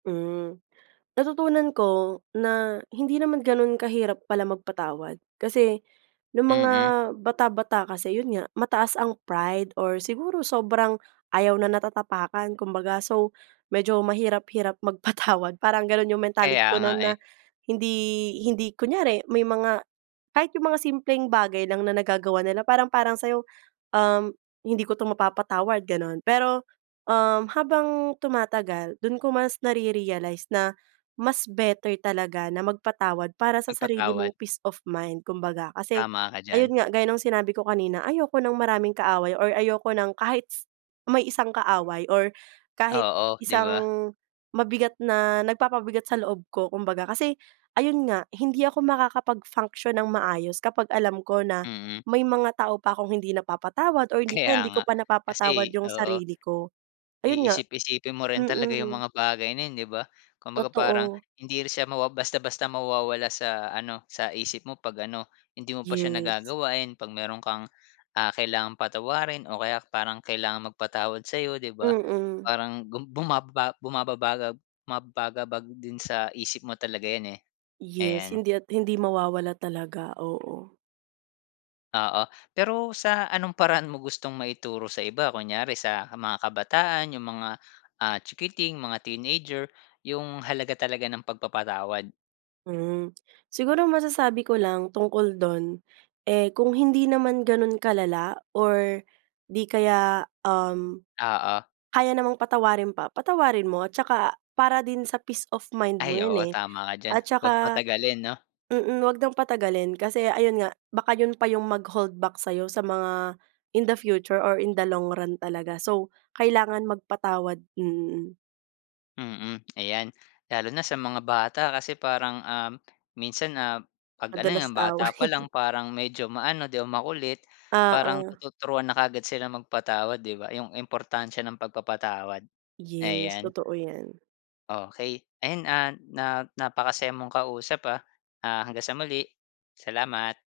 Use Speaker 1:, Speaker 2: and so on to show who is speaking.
Speaker 1: Hmm, natutunan ko na hindi naman ganun kahirap pala magpatawad. Kasi nung mga
Speaker 2: Mm.
Speaker 1: bata-bata kasi yun nga, mataas ang pride or siguro sobrang ayaw na natatapakan kumbaga, so medyo mahirap-hirap magpatawad. Parang ganon yung mentality
Speaker 2: Kaya
Speaker 1: ko
Speaker 2: nga
Speaker 1: nun na
Speaker 2: eh.
Speaker 1: hindi, hindi, kunyari may mga kahit yung mga simpleng bagay lang na nagagawa nila, parang parang sayo, um, hindi ko to mapapatawad ganon. Pero um habang tumatagal, dun ko mas nare-realize na mas better talaga na magpatawad para sa sarili
Speaker 2: Magpatawad.
Speaker 1: mong peace of mind, kumbaga kasi
Speaker 2: Tama ka diyan.
Speaker 1: ayon nga gayong sinabi ko kanina, ayoko ng maraming kaaway, or ayoko ng kahit may isang kaaway, or kahit
Speaker 2: Oo, di
Speaker 1: isang
Speaker 2: ba?
Speaker 1: mabigat na nagpapabigat sa loob ko kumbaga, kasi ayun nga, hindi ako makakapag-function ng maayos kapag alam ko na
Speaker 2: Mm.
Speaker 1: may mga tao pa akong hindi napapatawad or hindi
Speaker 2: Kaya
Speaker 1: hindi ko
Speaker 2: nga
Speaker 1: pa napapatawad
Speaker 2: kasi,
Speaker 1: yung
Speaker 2: oo.
Speaker 1: sarili ko. Ayun nga
Speaker 2: Iisip-isipin mo rin talaga yung
Speaker 1: Mm.
Speaker 2: mga bagay na yun, di ba? Kumbaga parang
Speaker 1: Totoo.
Speaker 2: hindi rin siya ma basta basta mawawala sa ano, sa isip mo pag ano, hindi mo pa siya
Speaker 1: Yes.
Speaker 2: nagagawa. Pag meron kang, ah, kailangang patawarin o kaya parang kailangan magpatawad sayo, di ba?
Speaker 1: Mm.
Speaker 2: Parang buma bumababa bumabagab bumababagabag din sa isip mo talaga yan eh.
Speaker 1: Yes,
Speaker 2: Ayan.
Speaker 1: hindi at hindi mawawala talaga, Oo.
Speaker 2: Oo, pero sa anong paraan mo gustong maituro sa iba? Kunyari sa mga kabataan, yung mga, ah, chikiting, mga teenager, yung halaga talaga ng pagpapatawad?
Speaker 1: Hmm, siguro masasabi ko lang tungkol dun, eh kung hindi naman ganun kalala? Or di kaya um
Speaker 2: Oo.
Speaker 1: kaya namang patawarin pa, patawarin mo at tsaka para din sa peace of mind mo
Speaker 2: Ay
Speaker 1: yun
Speaker 2: oo,
Speaker 1: eh.
Speaker 2: tama ka dyan.
Speaker 1: At
Speaker 2: Wag
Speaker 1: tsaka
Speaker 2: patagalin, no?
Speaker 1: mm, wag nang patagalin kasi ayun nga, baka yun pa yung mag holdback sayo sa mga in the future or in the long run talaga. So kailangan magpatawad. Mm.
Speaker 2: Mm, ay lalo na sa mga bata kasi parang um, minsan ah, pag ano nga
Speaker 1: Madalas
Speaker 2: bata pa lang
Speaker 1: away.
Speaker 2: parang medyo maano di o makulit, parang
Speaker 1: Oo.
Speaker 2: tuturuan na kaagad sila magpatawad, di ba? Yung importansya ng pagpapatawad
Speaker 1: Yes,
Speaker 2: Ayan.
Speaker 1: totoo yan.
Speaker 2: Okey, ayun ah, na napakasaya mong kausap ah. Ah, hanggang sa muli. Salamat.